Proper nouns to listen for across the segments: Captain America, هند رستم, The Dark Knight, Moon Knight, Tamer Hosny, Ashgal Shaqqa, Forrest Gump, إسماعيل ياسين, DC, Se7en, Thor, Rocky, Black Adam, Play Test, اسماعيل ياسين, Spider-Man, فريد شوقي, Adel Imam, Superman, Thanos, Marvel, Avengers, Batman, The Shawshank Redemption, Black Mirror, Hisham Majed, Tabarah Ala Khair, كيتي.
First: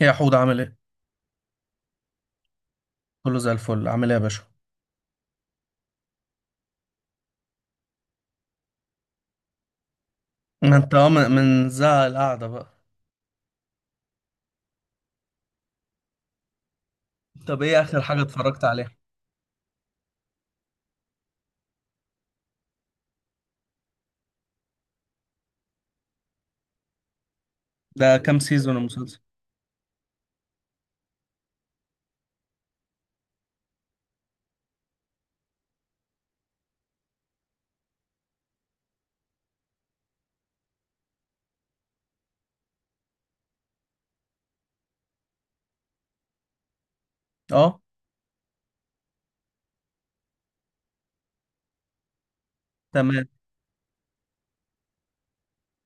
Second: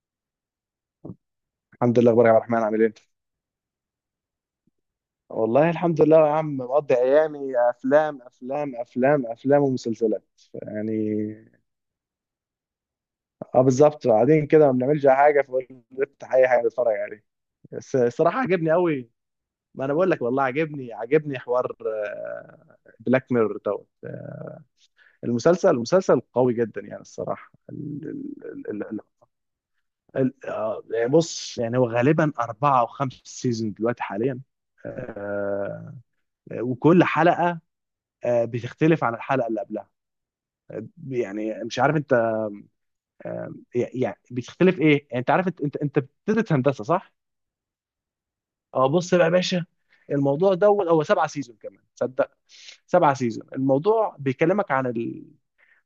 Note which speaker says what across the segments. Speaker 1: يا حود عامل ايه؟
Speaker 2: الحمد لله، اخبارك يا عبد الرحمن؟ عامل ايه؟
Speaker 1: كله زي الفل عامل ايه يا باشا؟
Speaker 2: والله الحمد لله يا عم، مقضي ايامي افلام افلام افلام افلام ومسلسلات
Speaker 1: ما انت من
Speaker 2: يعني.
Speaker 1: من زهق القعدة بقى.
Speaker 2: اه بالظبط، قاعدين كده ما بنعملش اي حاجه، فقلت افتح اي حاجه اتفرج عليه.
Speaker 1: طب ايه
Speaker 2: بس
Speaker 1: اخر حاجة
Speaker 2: الصراحه
Speaker 1: اتفرجت
Speaker 2: عجبني
Speaker 1: عليها؟
Speaker 2: قوي. ما انا بقول لك والله، عجبني عجبني حوار بلاك ميرور دوت. المسلسل المسلسل قوي جدا يعني. الصراحه
Speaker 1: ده كام
Speaker 2: ال
Speaker 1: سيزون
Speaker 2: ال ال
Speaker 1: المسلسل؟
Speaker 2: يعني بص، يعني هو غالبا اربعه او خمس سيزون دلوقتي حاليا. آه، وكل حلقه بتختلف عن الحلقه اللي قبلها. يعني مش عارف انت. يعني بتختلف ايه، يعني انت عارف، انت بتدرس هندسه صح؟
Speaker 1: اه،
Speaker 2: اه بص بقى يا باشا، الموضوع دوت هو سبعة سيزون، كمان صدق، سبعة
Speaker 1: تمام.
Speaker 2: سيزون. الموضوع بيكلمك عن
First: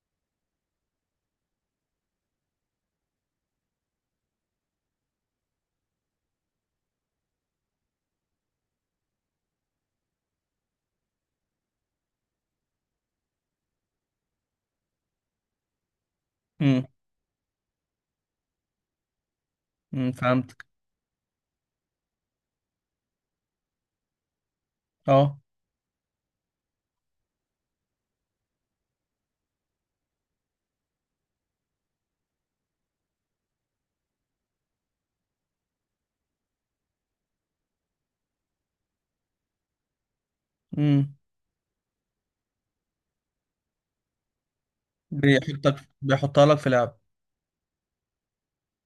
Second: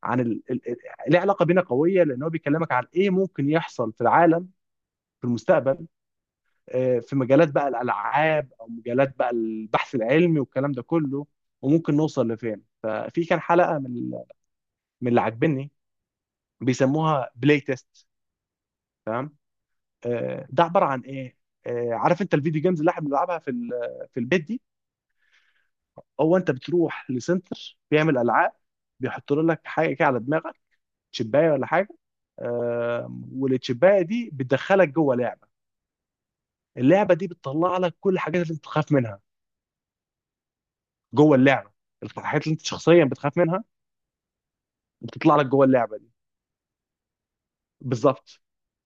Speaker 2: عن ال... ال... ال- ليه علاقه بينا قويه، لان هو بيكلمك عن ايه ممكن يحصل في العالم في المستقبل. في مجالات بقى الالعاب، او مجالات بقى البحث العلمي والكلام ده كله، وممكن نوصل لفين. ففي كان حلقه من اللي عاجبني،
Speaker 1: امم.
Speaker 2: بيسموها بلاي تيست. تمام. ده
Speaker 1: فهمتك.
Speaker 2: عباره عن ايه؟ عارف انت الفيديو جيمز اللي احنا بنلعبها في البيت دي؟
Speaker 1: اه.
Speaker 2: هو انت بتروح لسنتر بيعمل العاب، بيحط لك حاجه كده على دماغك، تشبايه ولا حاجه. والتشبايه دي بتدخلك جوه لعبه، اللعبه دي بتطلع لك كل الحاجات اللي انت بتخاف منها
Speaker 1: امم.
Speaker 2: جوه اللعبه. الحاجات اللي انت شخصيا بتخاف منها بتطلع لك جوه اللعبه دي.
Speaker 1: بيحطها لك في لعب.
Speaker 2: بالظبط،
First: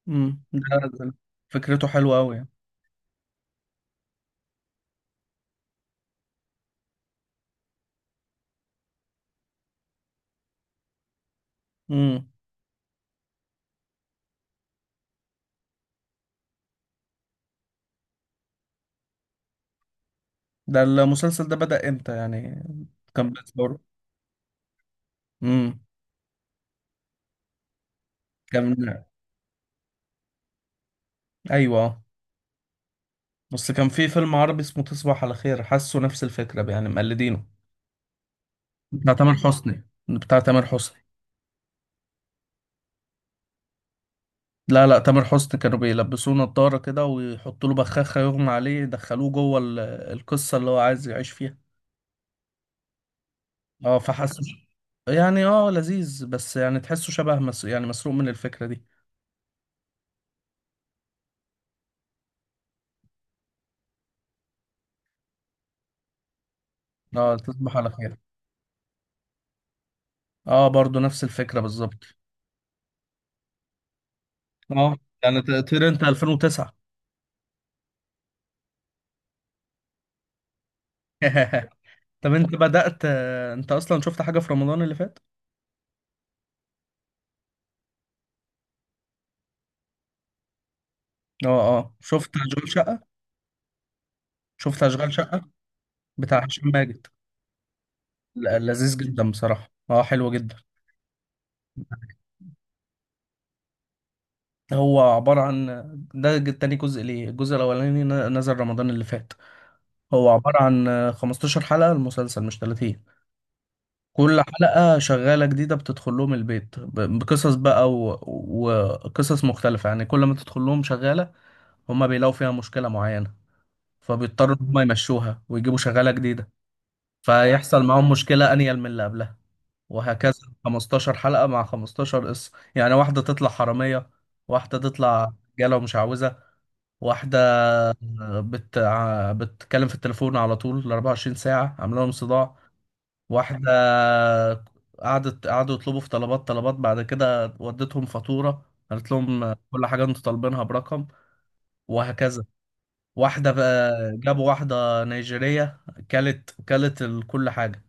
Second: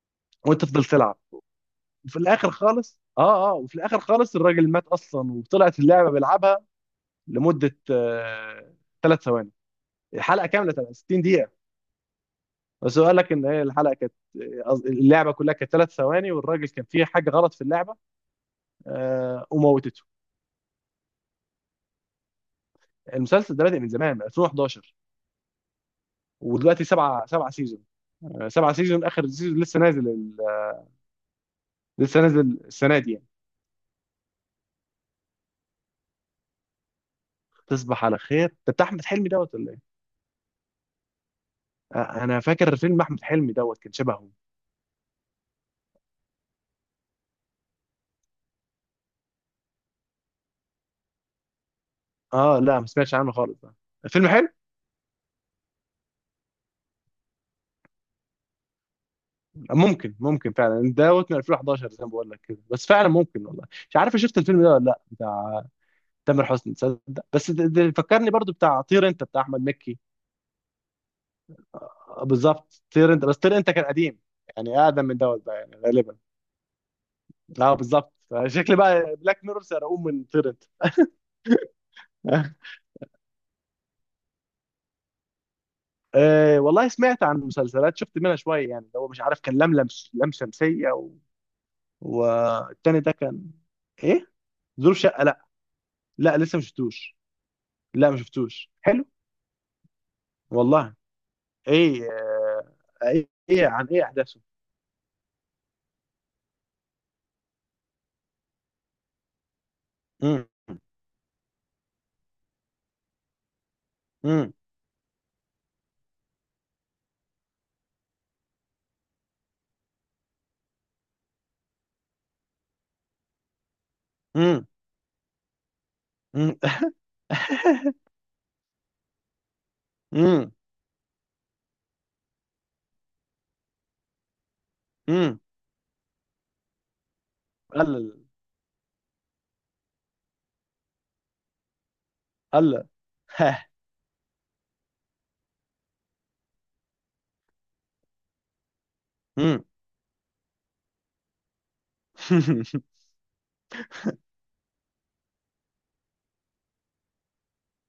Speaker 1: امم.
Speaker 2: وانت تفضل
Speaker 1: ده
Speaker 2: تلعب.
Speaker 1: فكرته حلوة
Speaker 2: وفي
Speaker 1: قوي يعني.
Speaker 2: الاخر خالص، وفي الاخر خالص الراجل مات اصلا، وطلعت اللعبه بيلعبها لمده ثلاث ثواني. الحلقه كامله تبقى 60 دقيقه،
Speaker 1: امم.
Speaker 2: بس هو قال لك ان هي الحلقه كانت، اللعبه كلها كانت ثلاث ثواني، والراجل كان فيه حاجه غلط في اللعبه وموتته.
Speaker 1: ده المسلسل ده بدأ امتى يعني؟ كان
Speaker 2: المسلسل ده
Speaker 1: بيتصور.
Speaker 2: بادئ من زمان، من 2011،
Speaker 1: امم.
Speaker 2: ودلوقتي سبعه سيزون. سبعه
Speaker 1: كان.
Speaker 2: سيزون، اخر سيزون لسه نازل
Speaker 1: ايوه، اه.
Speaker 2: لسه نازل السنه دي يعني.
Speaker 1: بس كان في فيلم عربي اسمه تصبح على خير، حاسه نفس الفكرة يعني مقلدينه.
Speaker 2: تصبح على خير ده بتاع احمد
Speaker 1: بتاع
Speaker 2: حلمي
Speaker 1: تامر
Speaker 2: دوت ولا
Speaker 1: حسني،
Speaker 2: ايه؟
Speaker 1: بتاع تامر حسني.
Speaker 2: انا فاكر فيلم احمد حلمي دوت كان شبهه.
Speaker 1: لا لا، تامر حسني كانوا بيلبسوه نضارة كده ويحطوا له بخاخة يغمى عليه، يدخلوه جوه القصة اللي هو عايز يعيش فيها.
Speaker 2: اه لا، ما سمعتش عنه خالص ده.
Speaker 1: اه
Speaker 2: فيلم
Speaker 1: فحس
Speaker 2: حلو.
Speaker 1: يعني، اه لذيذ، بس يعني تحسه شبه يعني مسروق من الفكرة دي.
Speaker 2: ممكن ممكن فعلا دوت، من 2011 زي ما بقول لك كده، بس فعلا ممكن والله. مش عارف أنا شفت الفيلم ده ولا لا، بتاع تامر حسني، تصدق.
Speaker 1: اه،
Speaker 2: بس ده
Speaker 1: تصبح على
Speaker 2: ده
Speaker 1: خير.
Speaker 2: فكرني برضو بتاع طير انت بتاع احمد مكي.
Speaker 1: اه، برضو نفس الفكرة بالظبط.
Speaker 2: بالظبط. طير انت، بس طير انت كان قديم، يعني
Speaker 1: اه
Speaker 2: اقدم من
Speaker 1: يعني
Speaker 2: دوت بقى يعني
Speaker 1: طير انت
Speaker 2: غالبا.
Speaker 1: 2009.
Speaker 2: اه بالظبط، شكل بقى بلاك ميرور سرقوه من طير انت.
Speaker 1: طب، انت اصلا شفت حاجة في رمضان اللي فات؟
Speaker 2: آه والله، سمعت عن مسلسلات، شفت منها شويه يعني، اللي هو مش عارف كان لملم، لم شمسيه و...
Speaker 1: اه اه، شفت اشغال
Speaker 2: والتاني ده
Speaker 1: شقة؟
Speaker 2: كان ايه؟
Speaker 1: شفت
Speaker 2: ظروف
Speaker 1: اشغال
Speaker 2: شقه؟ لا،
Speaker 1: شقة
Speaker 2: لا
Speaker 1: بتاع
Speaker 2: لسه ما
Speaker 1: هشام ماجد؟
Speaker 2: شفتوش. لا، ما
Speaker 1: لا،
Speaker 2: شفتوش.
Speaker 1: لذيذ
Speaker 2: حلو؟
Speaker 1: جدا بصراحة، اه حلو جدا.
Speaker 2: والله؟ ايه؟ ايه إيه عن ايه احداثه؟
Speaker 1: هو عبارة عن، تاني جزء ليه، الجزء الأولاني نزل رمضان اللي فات. هو
Speaker 2: مم.
Speaker 1: عبارة عن 15 حلقة المسلسل، مش 30. كل
Speaker 2: مم.
Speaker 1: حلقة شغالة جديدة بتدخل لهم البيت بقصص بقى وقصص مختلفة، يعني كل ما تدخل لهم شغالة هما بيلاقوا فيها مشكلة معينة، فبيضطروا إن
Speaker 2: مم.
Speaker 1: هما يمشوها ويجيبوا شغالة جديدة،
Speaker 2: مم.
Speaker 1: فيحصل معاهم مشكلة أنيل من اللي قبلها، وهكذا
Speaker 2: مم.
Speaker 1: 15 حلقة مع 15 قصة. يعني واحدة تطلع حرامية، واحدة تطلع
Speaker 2: مم.
Speaker 1: رجالة ومش عاوزة، واحدة
Speaker 2: قال.
Speaker 1: بتتكلم في التليفون على طول ال 24 ساعة، عامله لهم صداع.
Speaker 2: قال. ها.
Speaker 1: واحدة قعدوا يطلبوا في طلبات طلبات، بعد كده وديتهم فاتورة، قالت لهم
Speaker 2: مم.
Speaker 1: كل حاجة انتوا طالبينها برقم. وهكذا. واحدة بقى جابوا واحدة نيجيرية، كلت كل حاجة،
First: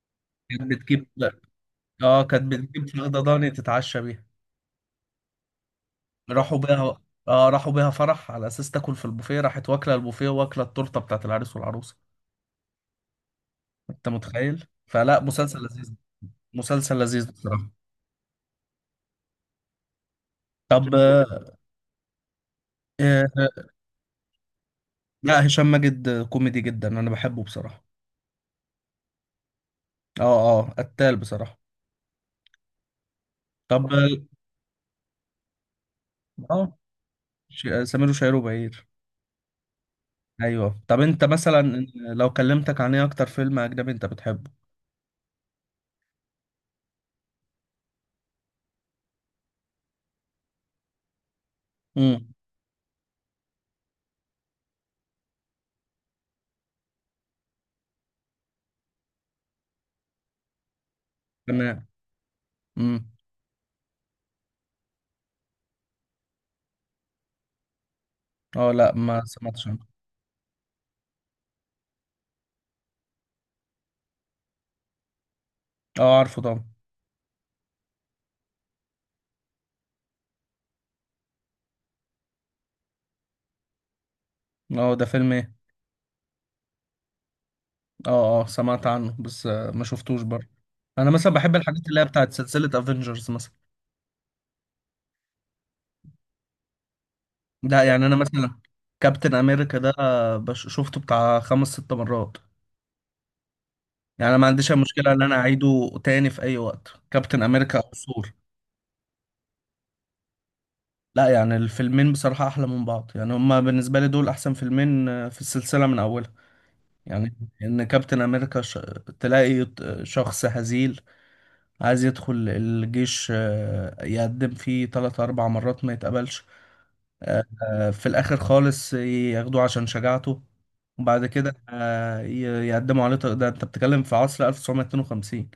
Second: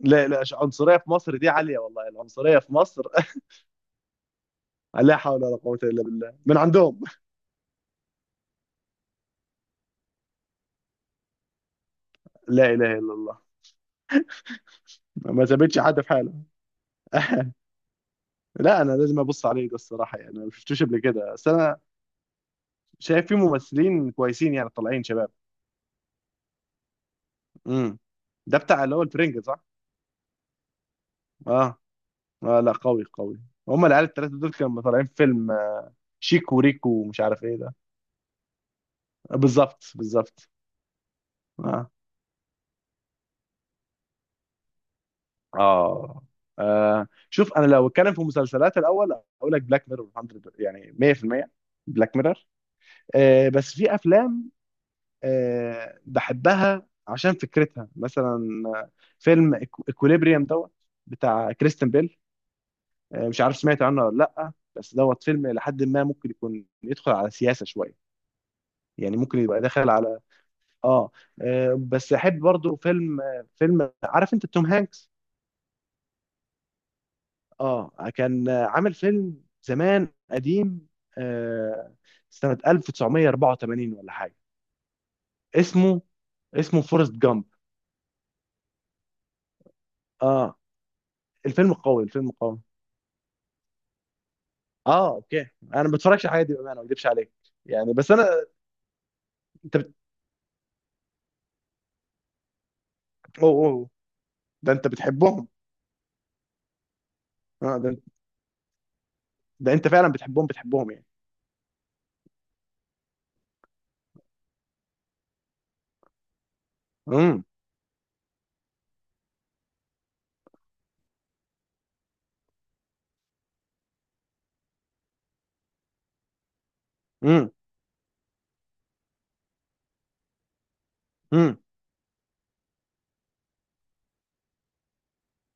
Speaker 2: لا لا،
Speaker 1: كانت
Speaker 2: عنصرية
Speaker 1: بتجيب
Speaker 2: في مصر دي عالية والله،
Speaker 1: اه كانت
Speaker 2: العنصرية في
Speaker 1: بتجيب
Speaker 2: مصر.
Speaker 1: فخدة ضاني تتعشى بيها.
Speaker 2: لا حول ولا قوة إلا بالله من
Speaker 1: راحوا بيها
Speaker 2: عندهم.
Speaker 1: اه راحوا بيها فرح على اساس تاكل في البوفيه، راحت واكله البوفيه واكله التورته بتاعت العريس والعروسه.
Speaker 2: لا إله إلا الله.
Speaker 1: انت متخيل؟ فلا،
Speaker 2: ما
Speaker 1: مسلسل
Speaker 2: سابتش
Speaker 1: لذيذ،
Speaker 2: حد في حاله.
Speaker 1: مسلسل لذيذ بصراحة.
Speaker 2: لا، أنا لازم أبص عليه ده الصراحة يعني، أنا ما
Speaker 1: طب
Speaker 2: شفتوش
Speaker 1: شكله.
Speaker 2: قبل كده، بس أنا
Speaker 1: آه،
Speaker 2: شايف فيه
Speaker 1: آه،
Speaker 2: ممثلين كويسين يعني، طالعين شباب.
Speaker 1: لا، هشام ماجد كوميدي جدا، انا بحبه بصراحة.
Speaker 2: مم. ده بتاع اللي هو الفرنجة صح؟
Speaker 1: اه اه، قتال بصراحة.
Speaker 2: اه. آه لا، قوي قوي. هما
Speaker 1: طب.
Speaker 2: العيال
Speaker 1: آه.
Speaker 2: التلاتة دول كانوا طالعين فيلم
Speaker 1: اه،
Speaker 2: شيكو وريكو ومش عارف ايه ده.
Speaker 1: سمير وشهير وبهير.
Speaker 2: بالظبط بالظبط.
Speaker 1: ايوه. طب انت مثلا،
Speaker 2: آه.
Speaker 1: لو كلمتك عن ايه اكتر فيلم اجنبي انت بتحبه؟
Speaker 2: اه. آه شوف، انا لو اتكلم في مسلسلات الاول، اقول لك بلاك ميرور 100، يعني 100%، بلاك
Speaker 1: امم.
Speaker 2: ميرور. آه بس في افلام آه بحبها عشان فكرتها، مثلا فيلم اكوليبريم دوت بتاع
Speaker 1: تمام.
Speaker 2: كريستن بيل.
Speaker 1: امم.
Speaker 2: آه مش عارف سمعت عنه ولا لا، بس دوت فيلم لحد ما ممكن يكون يدخل على سياسة شوية،
Speaker 1: اه، لا ما
Speaker 2: يعني ممكن يبقى
Speaker 1: سمعتش عنه.
Speaker 2: داخل على اه. بس احب برضو فيلم، فيلم، عارف انت توم هانكس؟
Speaker 1: اه، عارفه طبعا.
Speaker 2: اه كان عامل فيلم زمان قديم آه، سنة 1984 ولا حاجة.
Speaker 1: اه، ده فيلم ايه؟
Speaker 2: اسمه، اسمه فورست جامب.
Speaker 1: اه اه، سمعت عنه بس ما شفتوش برضه.
Speaker 2: اه.
Speaker 1: انا مثلا بحب
Speaker 2: الفيلم
Speaker 1: الحاجات اللي
Speaker 2: قوي،
Speaker 1: هي
Speaker 2: الفيلم
Speaker 1: بتاعت
Speaker 2: قوي.
Speaker 1: سلسلة افنجرز مثلا.
Speaker 2: اه اوكي. انا ما بتفرجش على الحاجات دي بامانه، ما اكذبش عليك
Speaker 1: لا
Speaker 2: يعني.
Speaker 1: يعني
Speaker 2: بس
Speaker 1: انا
Speaker 2: انا
Speaker 1: مثلا كابتن
Speaker 2: انت
Speaker 1: امريكا ده
Speaker 2: بت...
Speaker 1: شفته بتاع خمس ست مرات.
Speaker 2: أوه أوه.
Speaker 1: يعني انا ما عنديش
Speaker 2: ده
Speaker 1: أي
Speaker 2: انت
Speaker 1: مشكله ان انا
Speaker 2: بتحبهم؟
Speaker 1: اعيده تاني في اي وقت، كابتن
Speaker 2: آه
Speaker 1: امريكا او
Speaker 2: ده...
Speaker 1: ثور.
Speaker 2: ده انت فعلا بتحبهم بتحبهم يعني.
Speaker 1: لا يعني الفيلمين بصراحه احلى من بعض، يعني هما بالنسبه لي دول احسن فيلمين في السلسله من اولها. يعني
Speaker 2: امم
Speaker 1: ان كابتن امريكا تلاقي شخص هزيل عايز يدخل الجيش، يقدم فيه تلات اربع مرات ما يتقبلش.
Speaker 2: امم
Speaker 1: في الآخر خالص ياخدوه عشان شجاعته. وبعد كده
Speaker 2: امم.
Speaker 1: يقدموا عليه ده أنت بتتكلم في عصر 1952.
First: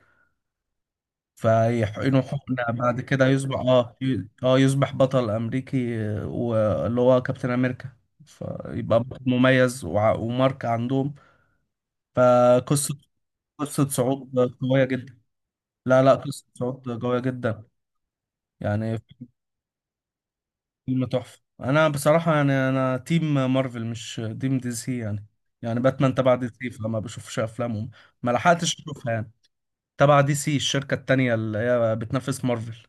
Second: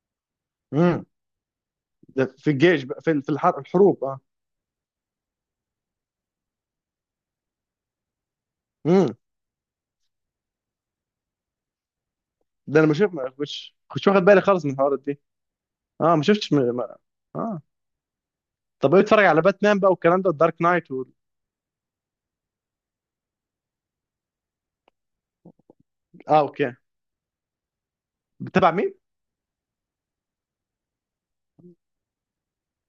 Speaker 2: امم.
Speaker 1: فيحقنوا
Speaker 2: ده في
Speaker 1: حقنة
Speaker 2: الجيش
Speaker 1: بعد
Speaker 2: بقى، في
Speaker 1: كده، يصبح
Speaker 2: الحروب.
Speaker 1: يصبح بطل أمريكي، واللي هو كابتن أمريكا، فيبقى
Speaker 2: اه،
Speaker 1: بطل مميز وماركة عندهم.
Speaker 2: ده انا ما
Speaker 1: فقصة
Speaker 2: شفت، ما كنتش
Speaker 1: قصة
Speaker 2: كنتش واخد
Speaker 1: صعود
Speaker 2: بالي خالص من
Speaker 1: قوية
Speaker 2: الحوارات
Speaker 1: جدا.
Speaker 2: دي.
Speaker 1: لا لا،
Speaker 2: اه ما
Speaker 1: قصة
Speaker 2: شفتش م... ما...
Speaker 1: صعود قوية
Speaker 2: اه.
Speaker 1: جدا،
Speaker 2: طب
Speaker 1: يعني
Speaker 2: ايه، بتتفرج على باتمان بقى والكلام ده، الدارك نايت
Speaker 1: فيلم
Speaker 2: وال...؟
Speaker 1: تحفة. انا بصراحة يعني انا تيم مارفل مش تيم دي سي يعني. يعني باتمان تبع
Speaker 2: اه
Speaker 1: دي سي،
Speaker 2: اوكي.
Speaker 1: فما بشوفش افلامهم، ما
Speaker 2: بتابع
Speaker 1: لحقتش
Speaker 2: مين؟
Speaker 1: اشوفها يعني. تبع دي سي الشركة التانية اللي هي بتنافس مارفل.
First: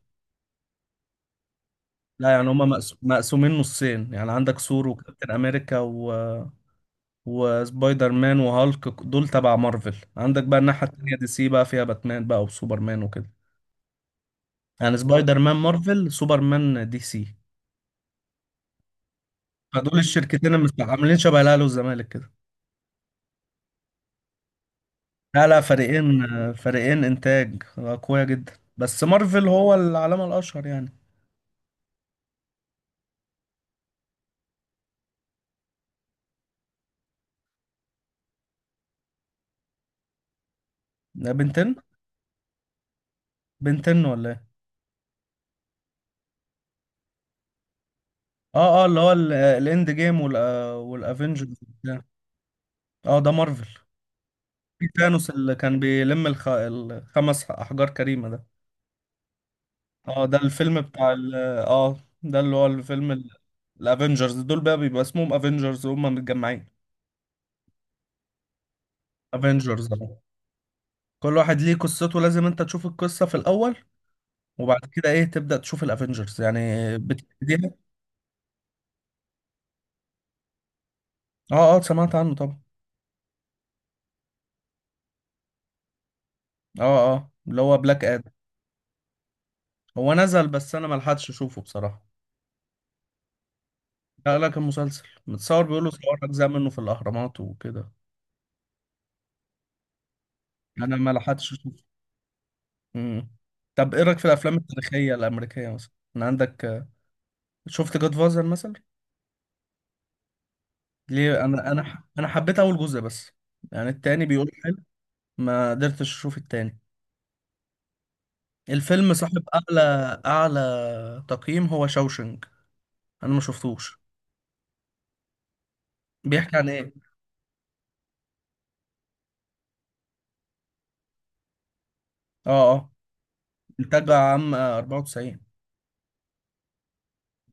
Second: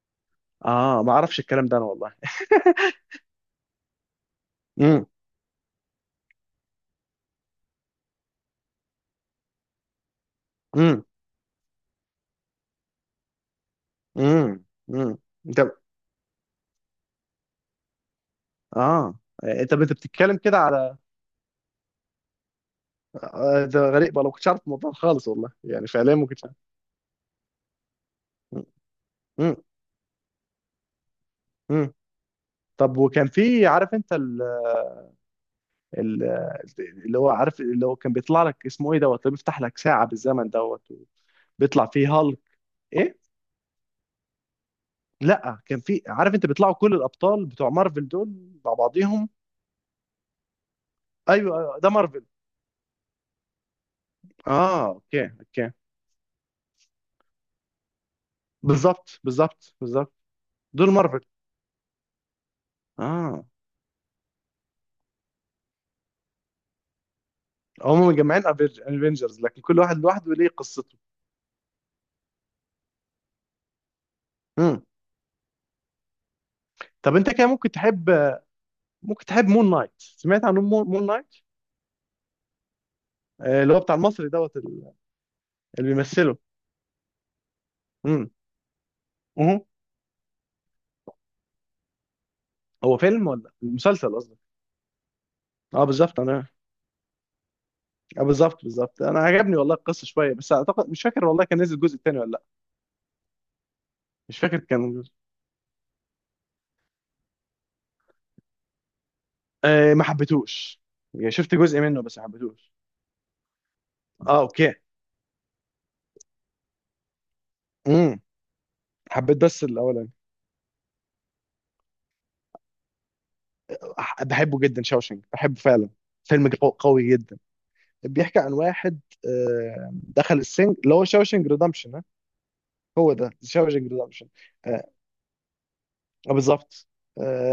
Speaker 2: اه ما اعرفش الكلام ده انا والله.
Speaker 1: لا يعني هما مقسومين نصين، يعني عندك ثور
Speaker 2: امم.
Speaker 1: وكابتن امريكا و... وسبايدر مان وهالك دول تبع مارفل، عندك بقى الناحية
Speaker 2: امم.
Speaker 1: التانية دي سي بقى فيها باتمان بقى وسوبرمان وكده.
Speaker 2: امم.
Speaker 1: يعني
Speaker 2: امم.
Speaker 1: سبايدر مان
Speaker 2: انت
Speaker 1: مارفل، سوبرمان دي سي.
Speaker 2: اه، انت
Speaker 1: فدول
Speaker 2: بتتكلم
Speaker 1: الشركتين،
Speaker 2: كده
Speaker 1: اللي مش
Speaker 2: على،
Speaker 1: عاملين شبه الاهلي والزمالك كده؟
Speaker 2: ده غريب والله، ما كنتش عارف الموضوع خالص
Speaker 1: لا
Speaker 2: والله،
Speaker 1: لا،
Speaker 2: يعني فعليا
Speaker 1: فريقين،
Speaker 2: ما كنتش عارف.
Speaker 1: فريقين انتاج قوية جدا، بس مارفل
Speaker 2: امم.
Speaker 1: هو العلامة الاشهر يعني.
Speaker 2: امم. طب وكان في، عارف انت ال... ال... اللي هو عارف، اللي هو كان بيطلع لك اسمه ايه دوت، اللي بيفتح لك ساعة بالزمن دوت،
Speaker 1: ده بنتين؟
Speaker 2: بيطلع فيه هالك؟ ايه؟
Speaker 1: بنتين ولا ايه؟
Speaker 2: لا كان في، عارف انت بيطلعوا كل الابطال بتوع مارفل دول مع
Speaker 1: اه اه، اللي هو
Speaker 2: بعضيهم.
Speaker 1: الاند جيم والافنجرز
Speaker 2: ايوه أيوة، ده
Speaker 1: وبتاع.
Speaker 2: مارفل.
Speaker 1: اه، ده مارفل.
Speaker 2: اه
Speaker 1: في
Speaker 2: اوكي
Speaker 1: ثانوس اللي
Speaker 2: اوكي.
Speaker 1: كان بيلم الخمس احجار كريمة ده.
Speaker 2: بالظبط بالظبط بالظبط.
Speaker 1: اه ده الفيلم
Speaker 2: دول
Speaker 1: بتاع
Speaker 2: مارفل.
Speaker 1: ال... اه ده اللي هو الفيلم
Speaker 2: اه.
Speaker 1: الافنجرز دول بقى بيبقى اسمهم افنجرز وهم متجمعين.
Speaker 2: هم مجمعين افنجرز، لكن كل
Speaker 1: افنجرز
Speaker 2: واحد لوحده ليه قصته.
Speaker 1: كل واحد ليه قصته، لازم انت تشوف القصة في الاول، وبعد
Speaker 2: مم.
Speaker 1: كده تبدأ تشوف الافنجرز يعني،
Speaker 2: طب انت كده ممكن
Speaker 1: بتبتديها.
Speaker 2: تحب، ممكن تحب مون نايت. سمعت عن مون نايت؟
Speaker 1: اه اه، سمعت عنه طبعا.
Speaker 2: اللي هو بتاع المصري دوت، اللي بيمثله.
Speaker 1: اه اه، اللي هو بلاك ادم.
Speaker 2: امم. اهو.
Speaker 1: هو نزل، بس انا ملحقتش اشوفه بصراحة.
Speaker 2: هو فيلم ولا مسلسل قصدي؟
Speaker 1: لا لا، كان مسلسل متصور،
Speaker 2: اه
Speaker 1: بيقولوا صور
Speaker 2: بالظبط انا،
Speaker 1: اجزاء منه في الاهرامات وكده.
Speaker 2: اه بالظبط بالظبط. انا عجبني والله القصه شويه، بس اعتقد
Speaker 1: انا
Speaker 2: مش فاكر والله
Speaker 1: ملحقتش
Speaker 2: كان نزل
Speaker 1: اشوفه.
Speaker 2: الجزء الثاني ولا لا.
Speaker 1: امم. طب ايه رايك في
Speaker 2: مش
Speaker 1: الافلام
Speaker 2: فاكر كان.
Speaker 1: التاريخية الامريكية مثلا؟ انا عندك شفت جاد فازر مثلا؟
Speaker 2: آه، ما حبيتوش يعني.
Speaker 1: ليه؟
Speaker 2: شفت
Speaker 1: انا
Speaker 2: جزء منه
Speaker 1: انا
Speaker 2: بس ما
Speaker 1: انا حبيت
Speaker 2: حبيتوش.
Speaker 1: اول جزء بس. يعني التاني
Speaker 2: اه
Speaker 1: بيقول
Speaker 2: اوكي.
Speaker 1: حلو، ما قدرتش اشوف التاني.
Speaker 2: امم.
Speaker 1: الفيلم
Speaker 2: حبيت
Speaker 1: صاحب
Speaker 2: بس
Speaker 1: اعلى
Speaker 2: الاولاني.
Speaker 1: اعلى تقييم هو شوشنج، انا ما شفتوش.
Speaker 2: بحبه جدا شاوشنج، بحبه فعلا، فيلم
Speaker 1: بيحكي عن ايه؟
Speaker 2: قوي جدا. بيحكي عن واحد دخل السجن، اللي هو شاوشنج ريدمشن.
Speaker 1: اه اه،
Speaker 2: هو ده شاوشنج
Speaker 1: انتاج
Speaker 2: ريدمشن.
Speaker 1: عام
Speaker 2: آه،
Speaker 1: 94.
Speaker 2: بالظبط.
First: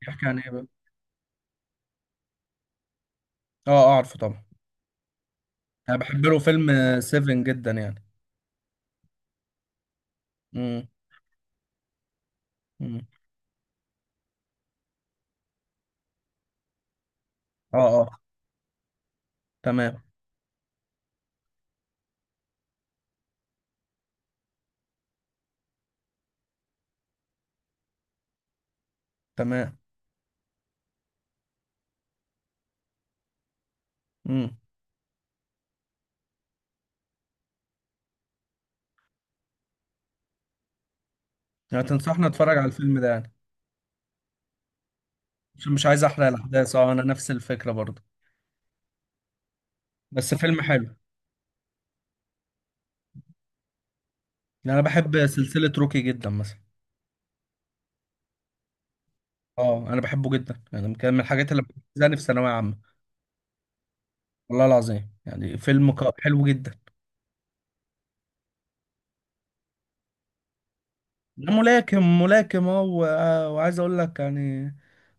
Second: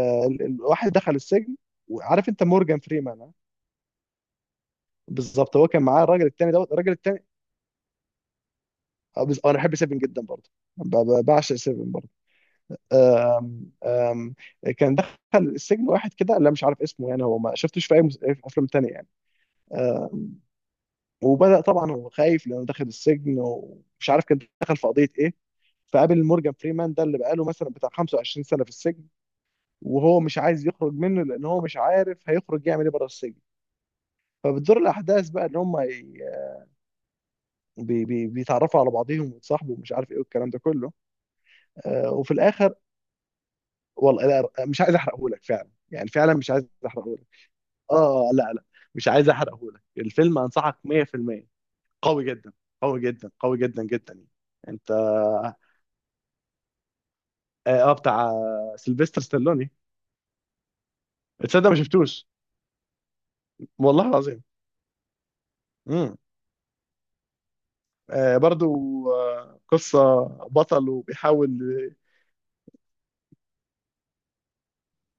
Speaker 1: بيحكي عن ايه بقى؟
Speaker 2: الواحد دخل السجن، وعارف انت مورجان فريمان آه؟
Speaker 1: اه، اعرفه طبعا.
Speaker 2: بالظبط. هو كان
Speaker 1: انا
Speaker 2: معاه
Speaker 1: بحب
Speaker 2: الراجل
Speaker 1: له
Speaker 2: التاني
Speaker 1: فيلم
Speaker 2: دوت، الراجل التاني.
Speaker 1: سيفن جدا يعني.
Speaker 2: انا بحب سيفن جدا برضه.
Speaker 1: امم.
Speaker 2: بعشق سيفن برضه.
Speaker 1: أمم.
Speaker 2: آم، آم، كان دخل السجن واحد كده، لا مش عارف اسمه يعني، هو ما
Speaker 1: اه
Speaker 2: شفتوش في اي
Speaker 1: اه،
Speaker 2: في افلام تانية يعني.
Speaker 1: تمام
Speaker 2: وبدأ طبعا، هو خايف لانه دخل السجن ومش عارف كان دخل في قضية ايه، فقابل مورجان فريمان ده اللي بقاله مثلا بتاع 25 سنة في السجن.
Speaker 1: تمام.
Speaker 2: وهو مش عايز يخرج منه لان هو مش عارف هيخرج يعمل ايه بره السجن.
Speaker 1: امم.
Speaker 2: فبتدور الاحداث بقى، ان هم ي- بي بي بيتعرفوا على بعضهم ويتصاحبوا، ومش عارف ايه والكلام ده كله.
Speaker 1: يعني تنصحنا
Speaker 2: وفي
Speaker 1: اتفرج على
Speaker 2: الاخر،
Speaker 1: الفيلم ده يعني؟
Speaker 2: والله، لا، مش عايز احرقه لك فعلا،
Speaker 1: عشان مش عايز
Speaker 2: يعني
Speaker 1: احرق
Speaker 2: فعلا مش عايز
Speaker 1: الاحداث. اه، انا
Speaker 2: احرقه.
Speaker 1: نفس الفكره برضه.
Speaker 2: اه لا لا، مش عايز احرقه لك
Speaker 1: بس
Speaker 2: الفيلم،
Speaker 1: فيلم
Speaker 2: انصحك.
Speaker 1: حلو.
Speaker 2: 100%. قوي جدا، قوي جدا، قوي جدا جدا يعني.
Speaker 1: يعني انا
Speaker 2: انت
Speaker 1: بحب
Speaker 2: اه،
Speaker 1: سلسله روكي جدا مثلا.
Speaker 2: بتاع سيلفستر ستالوني.
Speaker 1: اه، انا بحبه جدا، يعني كان من الحاجات اللي
Speaker 2: تصدق ما
Speaker 1: بتزاني في
Speaker 2: شفتوش،
Speaker 1: ثانويه عامه.
Speaker 2: والله العظيم.
Speaker 1: والله العظيم، يعني فيلم
Speaker 2: امم.
Speaker 1: حلو جدا.
Speaker 2: آه برضو. آه، قصة بطل،
Speaker 1: ده
Speaker 2: وبيحاول.
Speaker 1: ملاكم، ملاكم اه وعايز اقول لك يعني،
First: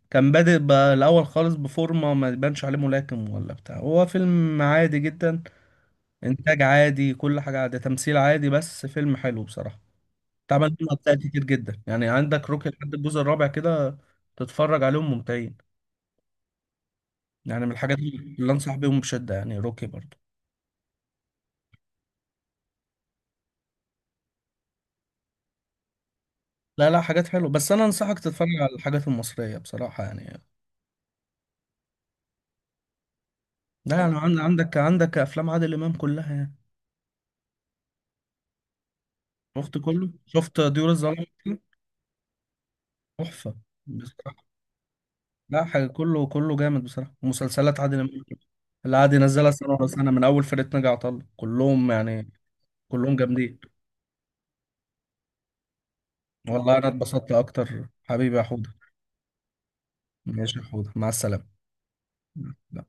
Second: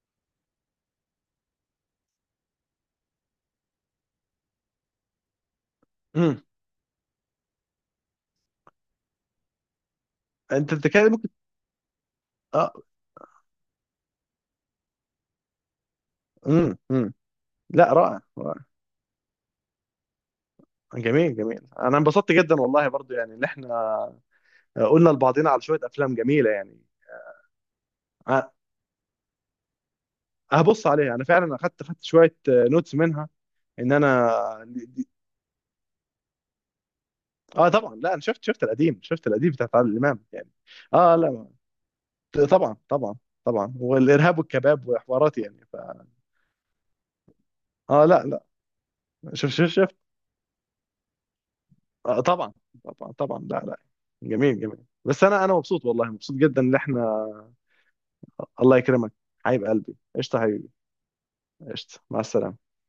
Speaker 1: كان بادئ بقى الأول خالص بفورمة ما يبانش عليه ملاكم ولا بتاع. هو فيلم عادي جدا،
Speaker 2: امم.
Speaker 1: إنتاج عادي، كل حاجة عادي، تمثيل عادي، بس فيلم حلو بصراحة.
Speaker 2: انت
Speaker 1: اتعمل منه
Speaker 2: بتتكلم
Speaker 1: أجزاء
Speaker 2: ممكن.
Speaker 1: كتير جدا، يعني عندك روكي
Speaker 2: اه.
Speaker 1: لحد الجزء الرابع كده، تتفرج عليهم ممتعين.
Speaker 2: امم. امم.
Speaker 1: يعني من
Speaker 2: لا،
Speaker 1: الحاجات
Speaker 2: رائع
Speaker 1: اللي
Speaker 2: رائع.
Speaker 1: أنصح بيهم بشدة يعني روكي برضو.
Speaker 2: جميل جميل، انا انبسطت جدا والله برضو، يعني ان احنا قلنا لبعضنا على شوية افلام جميلة يعني.
Speaker 1: لا لا، حاجات حلوة، بس أنا أنصحك تتفرج
Speaker 2: آه،
Speaker 1: على الحاجات المصرية بصراحة يعني.
Speaker 2: هبص عليها انا فعلا، اخدت شوية نوتس منها، ان
Speaker 1: لا يعني
Speaker 2: انا.
Speaker 1: عندك أفلام عادل إمام كلها يعني.
Speaker 2: اه طبعا، لا انا شفت، القديم، شفت القديم بتاع
Speaker 1: شفت
Speaker 2: عادل
Speaker 1: كله،
Speaker 2: امام يعني.
Speaker 1: شفت طيور
Speaker 2: اه
Speaker 1: الظلام؟
Speaker 2: لا طبعا، طبعا
Speaker 1: تحفة.
Speaker 2: طبعا. والارهاب والكباب وحوارات
Speaker 1: لا
Speaker 2: يعني ف...
Speaker 1: حاجة، كله كله جامد بصراحة، ومسلسلات عادل
Speaker 2: اه
Speaker 1: إمام
Speaker 2: لا لا،
Speaker 1: اللي عادي نزلها سنة ورا
Speaker 2: شوف.
Speaker 1: سنة من أول فرقة ناجي عطا الله كلهم
Speaker 2: آه
Speaker 1: يعني،
Speaker 2: طبعا، طبعا
Speaker 1: كلهم
Speaker 2: طبعا.
Speaker 1: جامدين.
Speaker 2: لا لا. جميل جميل، بس انا انا مبسوط والله، مبسوط جدا ان
Speaker 1: والله أنا اتبسطت
Speaker 2: احنا.
Speaker 1: أكتر حبيبي يا حوده.
Speaker 2: الله يكرمك. حبيب قلبي، قشطه
Speaker 1: ماشي يا
Speaker 2: حبيبي.
Speaker 1: حوده، مع السلامة.
Speaker 2: قشطه، مع السلامه.
Speaker 1: لا.